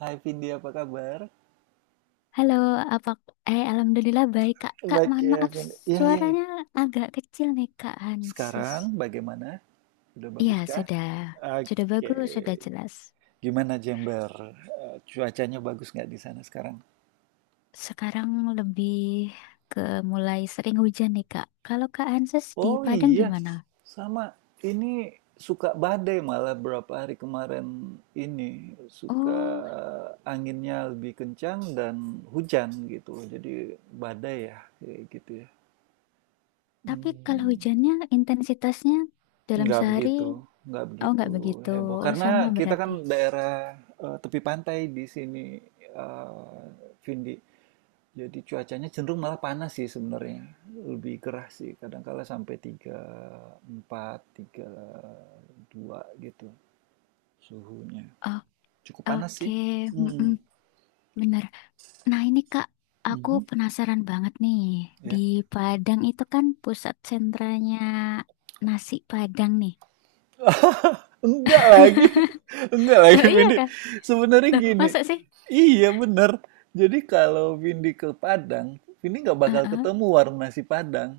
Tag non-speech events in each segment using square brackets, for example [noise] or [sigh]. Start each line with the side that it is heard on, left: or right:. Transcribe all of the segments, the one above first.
right: Hai Vindi, apa kabar?
left: Halo, apa eh alhamdulillah baik Kak. Kak,
right: Baik
left: mohon
right: ya,
left: maaf
right: Vin. Iya, iya, iya.
left: suaranya agak kecil nih Kak Hanses.
right: Sekarang bagaimana? Udah
left: Iya,
right: baguskah?
left: sudah. Sudah
right: Oke.
left: bagus, sudah jelas.
right: Gimana Jember? Eh, cuacanya bagus nggak di sana sekarang?
left: Sekarang lebih ke mulai sering hujan nih Kak. Kalau Kak Hanses di
right: Oh
left: Padang
right: iya,
left: gimana?
right: sama. Ini suka badai malah berapa hari kemarin ini. Suka
left: Oh,
right: anginnya lebih kencang dan hujan gitu. Jadi badai ya, kayak gitu ya.
left: tapi kalau
right: Hmm.
left: hujannya intensitasnya dalam
right: Nggak
left: sehari
right: begitu, nggak
left: oh
right: begitu
left: nggak begitu.
right: heboh.
left: Oh,
right: Karena
left: sama
right: kita
left: berarti.
right: kan daerah tepi pantai di sini, eh, Vindi. Jadi cuacanya cenderung malah panas sih sebenarnya. Lebih gerah sih, kadang-kala sampai tiga empat, tiga dua gitu suhunya.
left: Oh,
right: Cukup panas
left: oke,
right: sih.
left: mm-mm,
right: Mm.
left: benar. Nah, ini Kak, aku
right: Mhm.
left: penasaran banget nih. Di
right: Ya.
left: Padang itu kan pusat sentranya nasi Padang nih.
right: Enggak lagi,
left: [laughs]
right: [laughs] enggak lagi
left: Oh iya
right: Vindi.
left: Kak?
right: Sebenarnya
left: Loh,
right: gini,
left: masa sih?
right: iya bener. Jadi kalau Vindi ke Padang, Vindi nggak bakal
left: Heeh.
right: ketemu warung nasi Padang.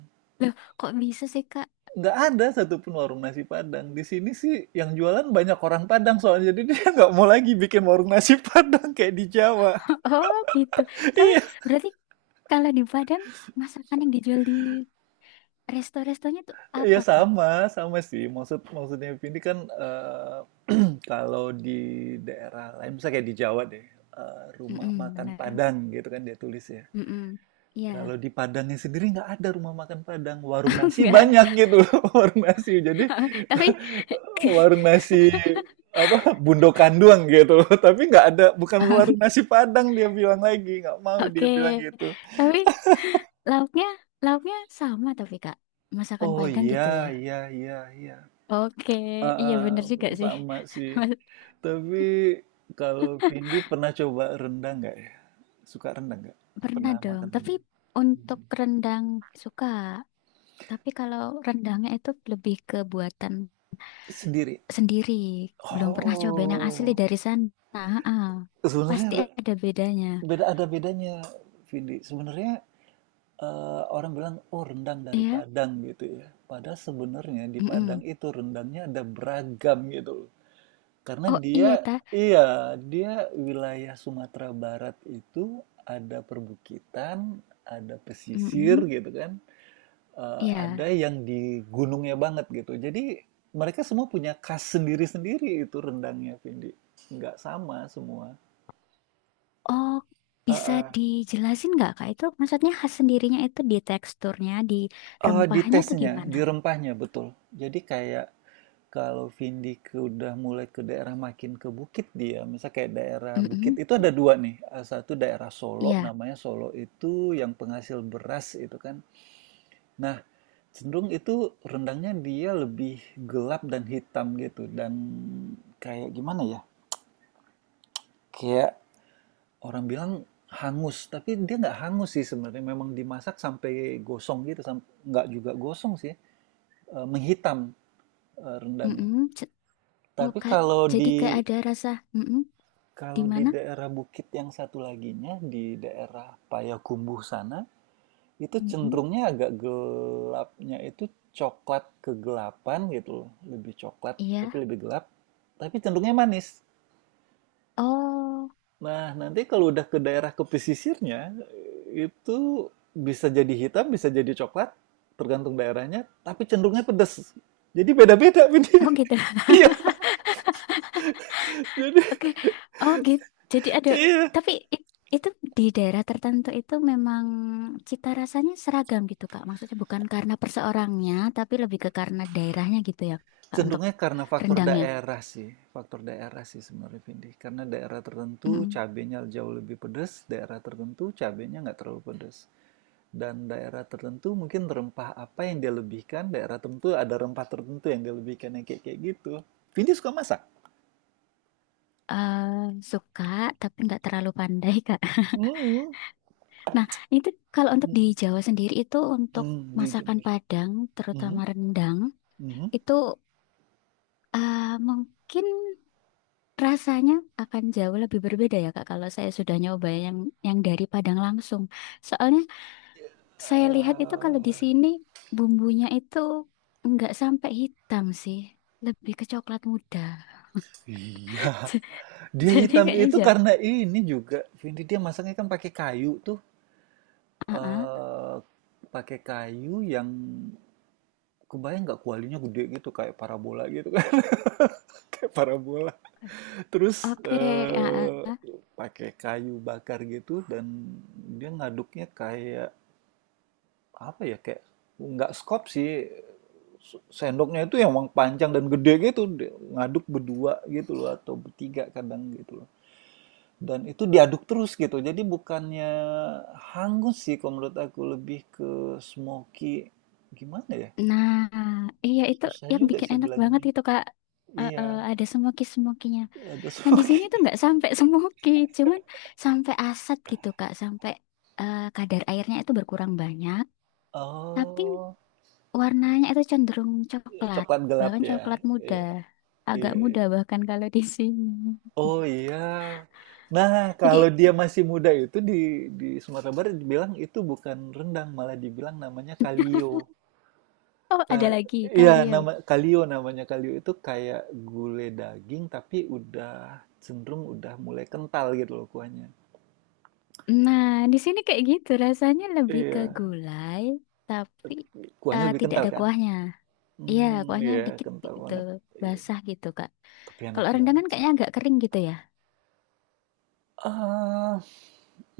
left: Kok bisa sih Kak?
right: Nggak ada satupun warung nasi Padang. Di sini sih yang jualan banyak orang Padang soalnya. Jadi [laughs] dia nggak mau lagi bikin warung nasi Padang kayak di Jawa. [laughs]
left: [laughs] Oh gitu. Tapi
right: Iya,
left: berarti kalau di Padang masakan yang dijual di resto-restonya tuh
right: iya
left: apa Kak?
right: sama, sama sih. Maksudnya Vindi kan eh, [clears throat] kalau di daerah lain, misalnya kayak di Jawa deh, rumah
left: Mm-mm,
right: makan
left: bener.
right: Padang gitu kan dia tulis ya.
left: Mm-mm. Iya.
right: Kalau di Padangnya sendiri nggak ada rumah makan Padang, warung
left: [laughs]
right: nasi
left: Nggak
right: banyak
left: ada.
right: gitu, [laughs] warung nasi.
left: [laughs]
right: Jadi
left: Tapi
right: warung nasi apa bundokan doang gitu, [laughs] tapi nggak ada, bukan warung
left: [laughs]
right: nasi Padang dia bilang lagi, nggak mau
left: oke.
right: dia bilang gitu.
left: Tapi lauknya, lauknya sama tapi Kak. Masakan
right: Oh
left: Padang
right: iya
left: gitu ya.
right: iya iya iya,
left: Oke,
right: ah,
left: iya
right: ah,
left: bener juga sih.
right: sama sih.
left: [laughs] Mas-
right: Tapi kalau Vindi pernah coba rendang nggak ya? Suka rendang nggak?
left: Pernah
right: Pernah
left: dong,
right: makan
left: tapi
right: rendang
left: untuk rendang suka. Tapi kalau rendangnya itu lebih ke buatan
right: sendiri?
left: sendiri. Belum pernah cobain yang asli
right: Oh,
left: dari sana. Ah, pasti
right: sebenarnya
left: ada bedanya.
right: ada bedanya Vindi. Sebenarnya, orang bilang, "Oh, rendang dari
left: Iya?
right: Padang," gitu ya. Padahal sebenarnya di Padang
left: Mm-mm.
right: itu rendangnya ada beragam gitu loh. Karena
left: Oh iya,
right: dia
left: ta.
right: iya, dia wilayah Sumatera Barat itu ada perbukitan, ada pesisir
left: Mm-mm.
right: gitu kan,
left: Iya.
right: ada yang di gunungnya banget gitu. Jadi mereka semua punya khas sendiri-sendiri itu rendangnya, Vindi. Nggak sama semua.
left: Oh, bisa
right: Heeh.
left: dijelasin nggak, Kak? Itu maksudnya khas sendirinya itu di teksturnya, di
right: Di
left: rempahnya atau
right: tesnya,
left: gimana?
right: di rempahnya, betul. Jadi kayak kalau vindik udah mulai ke daerah makin ke bukit dia, misal kayak daerah bukit
left: Mhm.
right: itu ada 2 nih, satu daerah Solo,
left: Iya.
right: namanya Solo itu yang penghasil beras itu kan. Nah, cenderung itu rendangnya dia lebih gelap dan hitam gitu dan kayak gimana ya, kayak orang bilang hangus, tapi dia nggak hangus sih sebenarnya, memang dimasak sampai gosong gitu, nggak juga gosong sih, menghitam, rendangnya.
left: Mhm. Ce- Oh,
right: Tapi
left: kayak
right: kalau
left: jadi
right: di
left: kayak ada rasa mhm. Di
right: kalau di
left: mana?
right: daerah bukit yang satu laginya di daerah Payakumbuh sana itu
left: Mhm.
right: cenderungnya agak gelapnya itu coklat kegelapan gitu loh. Lebih coklat tapi
left: Iya.
right: lebih gelap, tapi cenderungnya manis.
left: Oh,
right: Nah, nanti kalau udah ke pesisirnya itu bisa jadi hitam, bisa jadi coklat, tergantung daerahnya, tapi cenderungnya pedas. Jadi beda-beda. [laughs]
left: oh gitu. [laughs]
right: Iya, jadi
left: Oke. Oh gitu. Jadi ada
right: iya.
left: tapi i- itu di daerah tertentu itu memang cita rasanya seragam gitu Kak. Maksudnya bukan karena perseorangnya, tapi lebih ke karena daerahnya gitu ya Kak untuk
right: Cenderungnya karena faktor
left: rendangnya.
right: daerah sih, faktor daerah sih sebenarnya Vindi. Karena daerah tertentu
left: Mhm.
right: cabenya jauh lebih pedas, daerah tertentu cabenya nggak terlalu pedas. Dan daerah tertentu mungkin rempah apa yang dia lebihkan, daerah tertentu ada rempah tertentu yang dia lebihkan yang kayak kayak gitu. Vindi suka masak?
left: Eh, suka tapi nggak terlalu pandai [laughs] Kak.
right: Hmm,
left: Nah, itu kalau untuk di
right: hmm,
left: Jawa sendiri itu untuk
right: hmm. Di
left: masakan
right: Jember.
left: Padang,
right: Hmm,
left: terutama rendang,
right: hmm.
left: itu eh, mungkin rasanya akan jauh lebih berbeda ya Kak kalau saya sudah nyoba yang dari Padang langsung. Soalnya saya lihat itu kalau di
right: Eh,
left: sini bumbunya itu nggak sampai hitam sih, lebih ke coklat muda.
right: iya,
left: [laughs]
right: dia
left: Jadi
right: hitam
left: kayaknya
right: itu
left: aja.
right: karena ini juga. Vindi dia masaknya kan pakai kayu tuh.
left: Heeh.
right: eh Pakai kayu yang kebayang nggak kualinya gede gitu kayak parabola gitu kan, [laughs] kayak parabola terus
left: Oke, heeh.
right: pakai kayu bakar gitu, dan dia ngaduknya kayak apa ya, kayak nggak skop sih, sendoknya itu yang emang panjang dan gede gitu. Dia ngaduk berdua gitu loh atau bertiga kadang gitu loh, dan itu diaduk terus gitu, jadi bukannya hangus sih, kalau menurut aku lebih ke smoky, gimana ya.
left: Nah, iya itu
right: Susah
left: yang
right: juga
left: bikin
right: sih
left: enak banget
right: bilanginnya.
left: itu Kak.
right: Iya,
left: Ada semoki-semokinya.
right: ada
left: Nah, di sini
right: smoky.
left: tuh
right: [laughs]
left: nggak sampai [laughs] semoki, cuman sampai asat gitu Kak, sampai kadar airnya itu berkurang banyak, tapi
right: Oh,
left: warnanya itu cenderung coklat,
right: coklat gelap
left: bahkan
right: ya?
left: coklat muda.
right: Iya,
left: Agak
right: iya, iya.
left: muda bahkan kalau di [laughs] sini.
right: Oh iya. Nah,
left: Jadi,
right: kalau dia masih muda itu di Sumatera Barat dibilang itu bukan rendang, malah dibilang namanya kalio.
left: oh ada
right: Ka-
left: lagi
right: Iya,
left: kalio.
right: namanya kalio itu kayak gulai daging tapi udah mulai kental gitu loh kuahnya.
left: Nah, di sini kayak gitu rasanya lebih ke
right: Iya,
left: gulai, tapi
right: kuahnya lebih
left: tidak
right: kental
left: ada
right: kan?
left: kuahnya. Iya,
right: Hmm,
left: kuahnya
right: iya,
left: dikit
right: kental
left: gitu,
right: banget. Iya,
left: basah gitu, Kak.
right: tapi enak
left: Kalau rendang kan
right: banget.
left: kayaknya agak kering gitu ya.
right: Eee,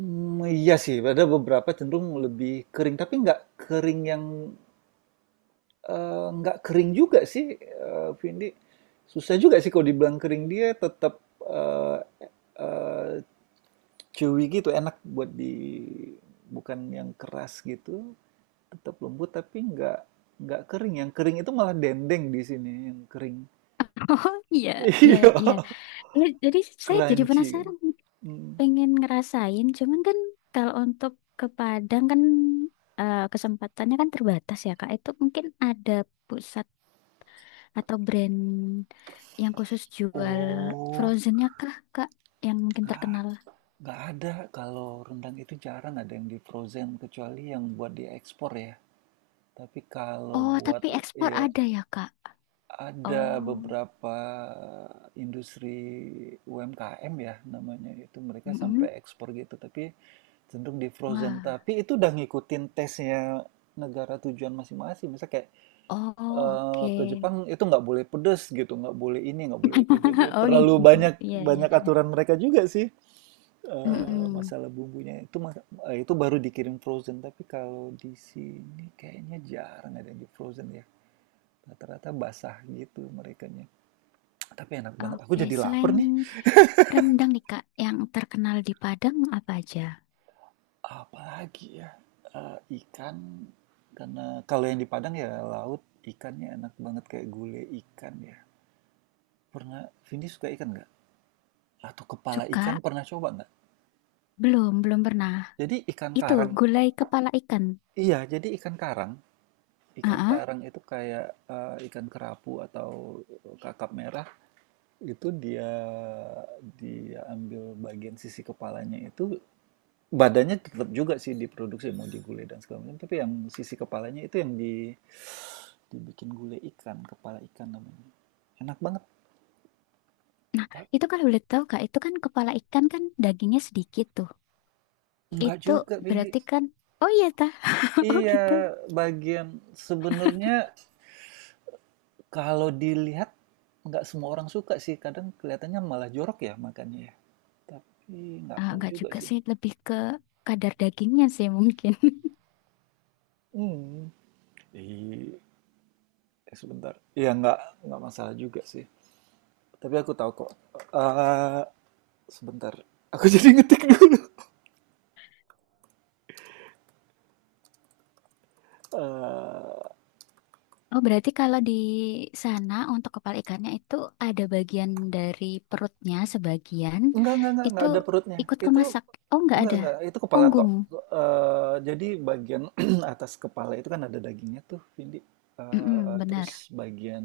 right: iya sih, ada beberapa cenderung lebih kering, tapi nggak kering yang, nggak kering juga sih, Vindi. Susah juga sih kalau dibilang kering, dia tetap, eee eee, chewy gitu, enak buat di bukan yang keras gitu, tetap lembut tapi nggak kering. Yang kering itu malah dendeng di sini, yang kering.
left: [laughs] Oh iya,
right: [laughs]
left: iya,
right: Iya,
left: iya. Iya, jadi saya jadi
right: crunchy kan.
left: penasaran,
right: Mhm.
left: pengen ngerasain. Cuman kan kalau untuk ke Padang kan kesempatannya kan terbatas ya, Kak. Itu mungkin ada pusat atau brand yang khusus jual
right: Oh,
left: frozennya kah, Kak? Yang mungkin terkenal.
right: nggak ada. Kalau rendang itu jarang ada yang di frozen kecuali yang buat diekspor ya. Tapi kalau
left: Oh,
right: buat
left: tapi ekspor
right: ya
left: ada ya, Kak?
right: ada
left: Oh,
right: beberapa industri UMKM ya namanya, itu mereka
left: mm-mm.
right: sampai ekspor gitu tapi cenderung di frozen.
left: Wah.
right: Tapi itu udah ngikutin tesnya negara tujuan masing-masing. Misal kayak
left: Oh,
right: ke
left: oke.
right: Jepang itu nggak boleh pedes gitu, nggak boleh ini, nggak boleh itu. Jadi
left: [laughs] Oh
right: terlalu
left: gitu,
right: banyak
left: iya iya.
right: banyak aturan mereka juga sih.
left: Mm-mm.
right: Masalah bumbunya itu, masa itu baru dikirim frozen, tapi kalau di sini kayaknya jarang ada yang di frozen ya. Rata-rata basah gitu merekanya. Tapi enak banget, aku
left: Oke,
right: jadi lapar
left: selain
right: nih.
left: rendang nih Kak, yang terkenal di Padang apa aja?
right: Apalagi ya, ikan, karena kalau yang di Padang ya laut, ikannya enak banget kayak gulai ikan ya. Pernah Vindi suka ikan nggak? Atau kepala ikan
left: Suka?
right: pernah coba nggak?
left: Belum, belum pernah.
right: Jadi ikan
left: Itu
right: karang
left: gulai kepala ikan.
right: iya, jadi ikan karang Ikan
left: Ah,
right: karang itu kayak ikan kerapu atau kakap merah, itu dia dia ambil bagian sisi kepalanya itu, badannya tetap juga sih diproduksi mau digulai dan segala macam, tapi yang sisi kepalanya itu yang dibikin gulai ikan, kepala ikan namanya. Enak banget.
left: nah,
right: Ta-
left: itu kalau boleh tahu Kak, itu kan kepala ikan kan dagingnya sedikit tuh.
right: Enggak
left: Itu
right: juga, Vindi.
left: berarti kan, oh iya ta, [laughs] oh
right: Iya,
left: gitu.
right: bagian sebenarnya kalau dilihat nggak semua orang suka sih. Kadang kelihatannya malah jorok ya makannya ya. Tapi nggak
left: Ah,
right: tahu
left: nggak
right: juga
left: juga
right: sih.
left: sih, lebih ke kadar dagingnya sih mungkin.
right: Hmm, i Sebentar. Iya, nggak masalah juga sih. Tapi aku tahu kok, eee, sebentar, aku [laughs] jadi ngetik dulu, eee,
left: Oh, berarti kalau di sana untuk kepala ikannya itu ada bagian dari perutnya sebagian
right: enggak enggak enggak
left: itu
right: enggak ada perutnya.
left: ikut
right: Itu
left: kemasak. Oh, nggak
right: enggak
left: ada.
right: enggak, itu kepala, oh, tok,
left: Punggung.
right: jadi bagian [clears throat] atas kepala itu kan ada dagingnya tuh, Vindi,
left: Mm-mm,
right: terus
left: benar.
right: bagian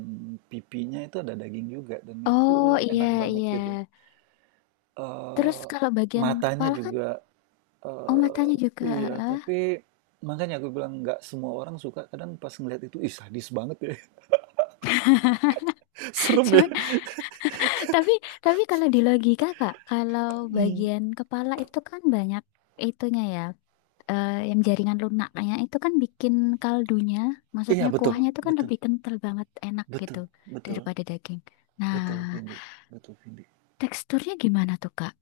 right: pipinya itu ada daging juga dan
left: Oh,
right: itu enak
left: iya,
right: banget
left: iya.
right: gitu.
left: Terus
right: Eee,
left: kalau bagian
right: Matanya
left: kepala kan,
right: juga.
left: oh
right: Eee,
left: matanya juga.
right: iya, tapi
left: Ah.
right: makanya aku bilang nggak semua orang suka. Kadang pas ngeliat itu, "Ih, sadis banget ya, [laughs]
left: [laughs]
right: serem ya."
left: Cuman, tapi tapi kalau di logika, Kak, kalau bagian kepala itu kan banyak itunya ya. Yang jaringan lunaknya itu kan bikin kaldunya,
right: Iya, ya
left: maksudnya
right: betul
left: kuahnya itu kan
right: betul
left: lebih kental banget, enak gitu
right: betul betul
left: daripada daging. Nah,
right: betul, Vindi, betul, Vindi.
left: teksturnya gimana tuh Kak?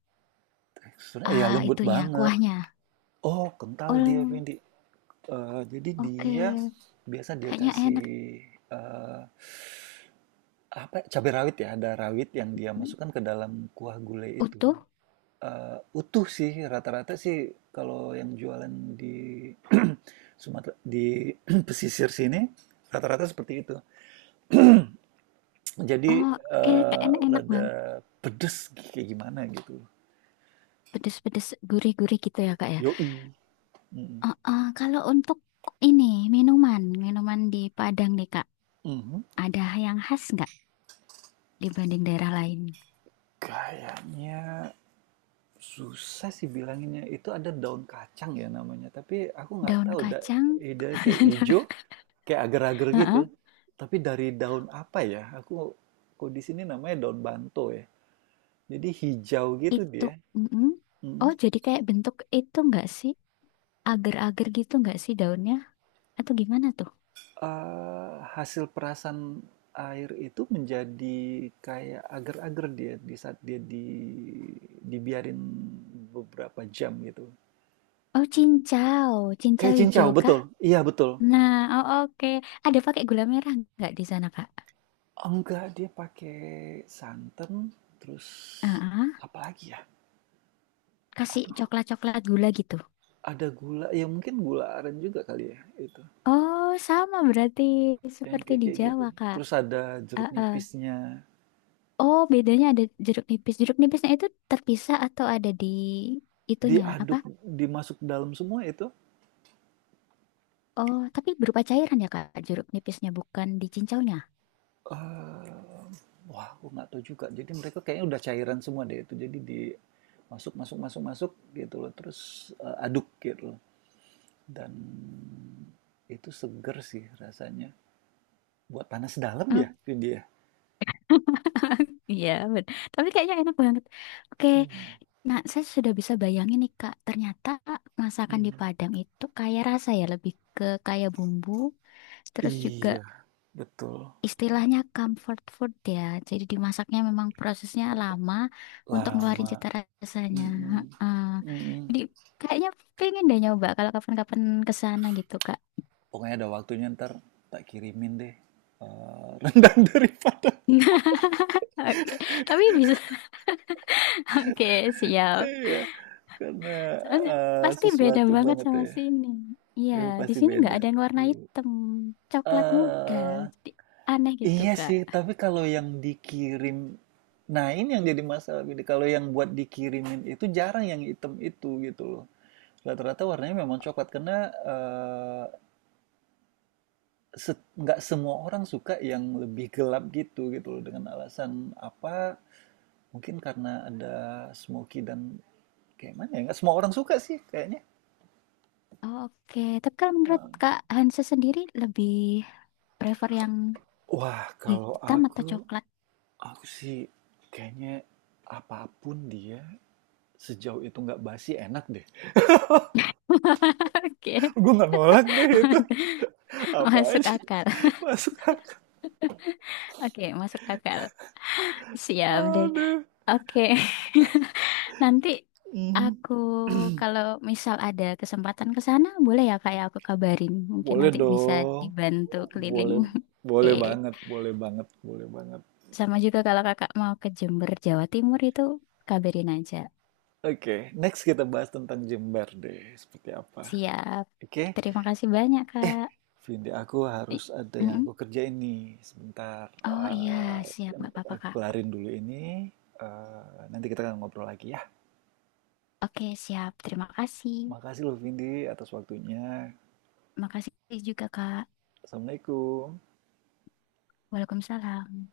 right: Teksturnya iya,
left: Ah,
right: lembut ya
left: itunya
right: banget.
left: kuahnya.
right: Oh, kental dia,
left: Oh,
right: Vindi. Jadi
left: oke.
right: dia biasa dia
left: Kayaknya
right: kasih,
left: enak.
right: eee, apa ya, cabai rawit ya, ada rawit yang dia
left: Hmm,
right: masukkan ke dalam kuah gulai itu.
left: utuh?
right: Utuh sih, rata-rata sih kalau yang jualan di [clears throat] Sumatera di [clears throat] pesisir sini rata-rata seperti itu. Jadi,
left: Oh, kayaknya enak-enak
right: rada
left: banget.
right: pedes kayak gimana gitu.
left: Pedes-pedes, gurih-gurih gitu ya Kak ya.
right: Yoi, mhm,
left: Kalau untuk ini minuman, minuman di Padang nih Kak,
right: mhm.
left: ada yang khas nggak dibanding daerah lain?
right: Kayaknya susah sih bilanginnya, itu ada daun kacang ya namanya, tapi aku nggak
left: Daun
right: tahu da
left: kacang?
right: i kayak ijo,
left: [laughs]
right: kayak agar-agar gitu,
left: Heeh.
right: Mhm. Tapi dari daun apa ya? Aku kalau di sini namanya daun banto ya. Jadi hijau gitu
left: Itu,
right: dia.
left: mm-mm.
right: Mm.
left: Oh, jadi kayak bentuk itu nggak sih? Agar-agar gitu nggak sih daunnya? Atau gimana tuh?
right: Hasil perasan air itu menjadi kayak agar-agar dia di saat dia dibiarin beberapa jam gitu.
left: Oh, cincau. Cincau
right: Kayak cincau,
left: hijau kah?
right: betul. Iya, betul.
left: Nah, oh, oke. Ada pakai gula merah nggak di sana, Kak?
right: Enggak, dia pakai santan terus
left: Ah,
right: apa lagi ya?
left: kasih
right: Aduh,
left: coklat-coklat gula gitu.
right: ada gula. Ya mungkin gula aren juga kali ya itu.
left: Oh, sama berarti
right: Yang
left: seperti
right: kayak
left: di
right: kayak gitu.
left: Jawa, Kak.
right: Terus ada
left: Ah,
right: jeruk
left: ah.
right: nipisnya.
left: Oh, bedanya ada jeruk nipis. Jeruk nipisnya itu terpisah atau ada di itunya, apa?
right: Diaduk, dimasuk dalam semua itu.
left: Oh, tapi berupa cairan ya, Kak, jeruk nipisnya, bukan di cincaunya.
right: Eee, Wah aku nggak tahu juga. Jadi mereka kayaknya udah cairan semua deh itu. Jadi di masuk masuk masuk masuk gitu loh. Terus, aduk gitu loh. Dan itu seger sih rasanya. Buat panas dalam ya ini ya?
left: [laughs] Iya, tapi kayaknya enak banget. Oke,
right: Mhm,
left: nah saya sudah bisa bayangin nih Kak, ternyata masakan di
right: mhm.
left: Padang itu kaya rasa ya, lebih ke kaya bumbu, terus juga
right: Iya, betul.
left: istilahnya comfort food ya. Jadi dimasaknya memang prosesnya lama untuk ngeluarin
right: Lama.
left: cita rasanya.
right: Mhm,
left: Heeh.
right: mhm.
left: Jadi kayaknya pengen deh nyoba kalau kapan-kapan ke sana gitu Kak.
right: Pokoknya ada waktunya ntar tak kirimin deh, rendang [laughs] dari Padang.
left: [laughs] Oke, tapi bisa. [laughs] Oke, siap.
right: Ya. Karena,
left: Soalnya pasti beda
right: sesuatu
left: banget
right: banget
left: sama
right: ya.
left: sini. Iya,
right: Itu
left: di
right: pasti
left: sini nggak
right: beda.
left: ada yang warna hitam, coklat muda.
right: Eee,
left: Jadi aneh gitu,
right: iya
left: Kak.
right: sih, tapi kalau yang dikirim, nah ini yang jadi masalah gini, kalau yang buat dikirimin itu jarang yang hitam itu gitu loh. Rata-rata warnanya memang coklat karena, eee, set nggak semua orang suka yang lebih gelap gitu gitu loh, dengan alasan apa, mungkin karena ada smoky dan kayak mana ya, nggak semua orang suka sih kayaknya.
left: Oh, oke, tapi kalau menurut Kak Hansa sendiri lebih prefer yang
right: Wah, kalau
left: hitam atau
right: aku,
left: coklat?
right: aku sih kayaknya apapun dia sejauh itu nggak basi enak deh.
left: [laughs] Oke,
right: Gue nggak nolak deh itu. Apa
left: masuk
right: aja
left: akal.
right: masuk akal.
left: Oke, masuk akal. Siap deh.
right: Aduh.
left: Oke, [laughs] nanti
right: Mhm.
left: aku kalau misal ada kesempatan ke sana, boleh ya Kak ya aku kabarin. Mungkin
right: Boleh
left: nanti bisa
right: dong.
left: dibantu keliling.
right: Boleh,
left: [laughs] Oke.
right: boleh banget, boleh banget, boleh banget.
left: Sama juga kalau kakak mau ke Jember, Jawa Timur itu kabarin aja.
right: Oke, next kita bahas tentang Jember deh, seperti apa.
left: Siap.
right: Oke,
left: Terima kasih banyak, Kak.
right: Vindi, aku harus
left: I-
right: ada yang
left: Mm-mm.
right: aku kerjain nih. Sebentar,
left: Oh iya,
right: eh,
left: siap. Nggak apa-apa,
right: aku
left: Kak.
right: kelarin dulu ini. Eh, nanti kita akan ngobrol lagi ya.
left: Oke, siap. Terima kasih.
right: Makasih loh Vindi atas waktunya.
left: Makasih juga, Kak.
right: Assalamualaikum.
left: Waalaikumsalam.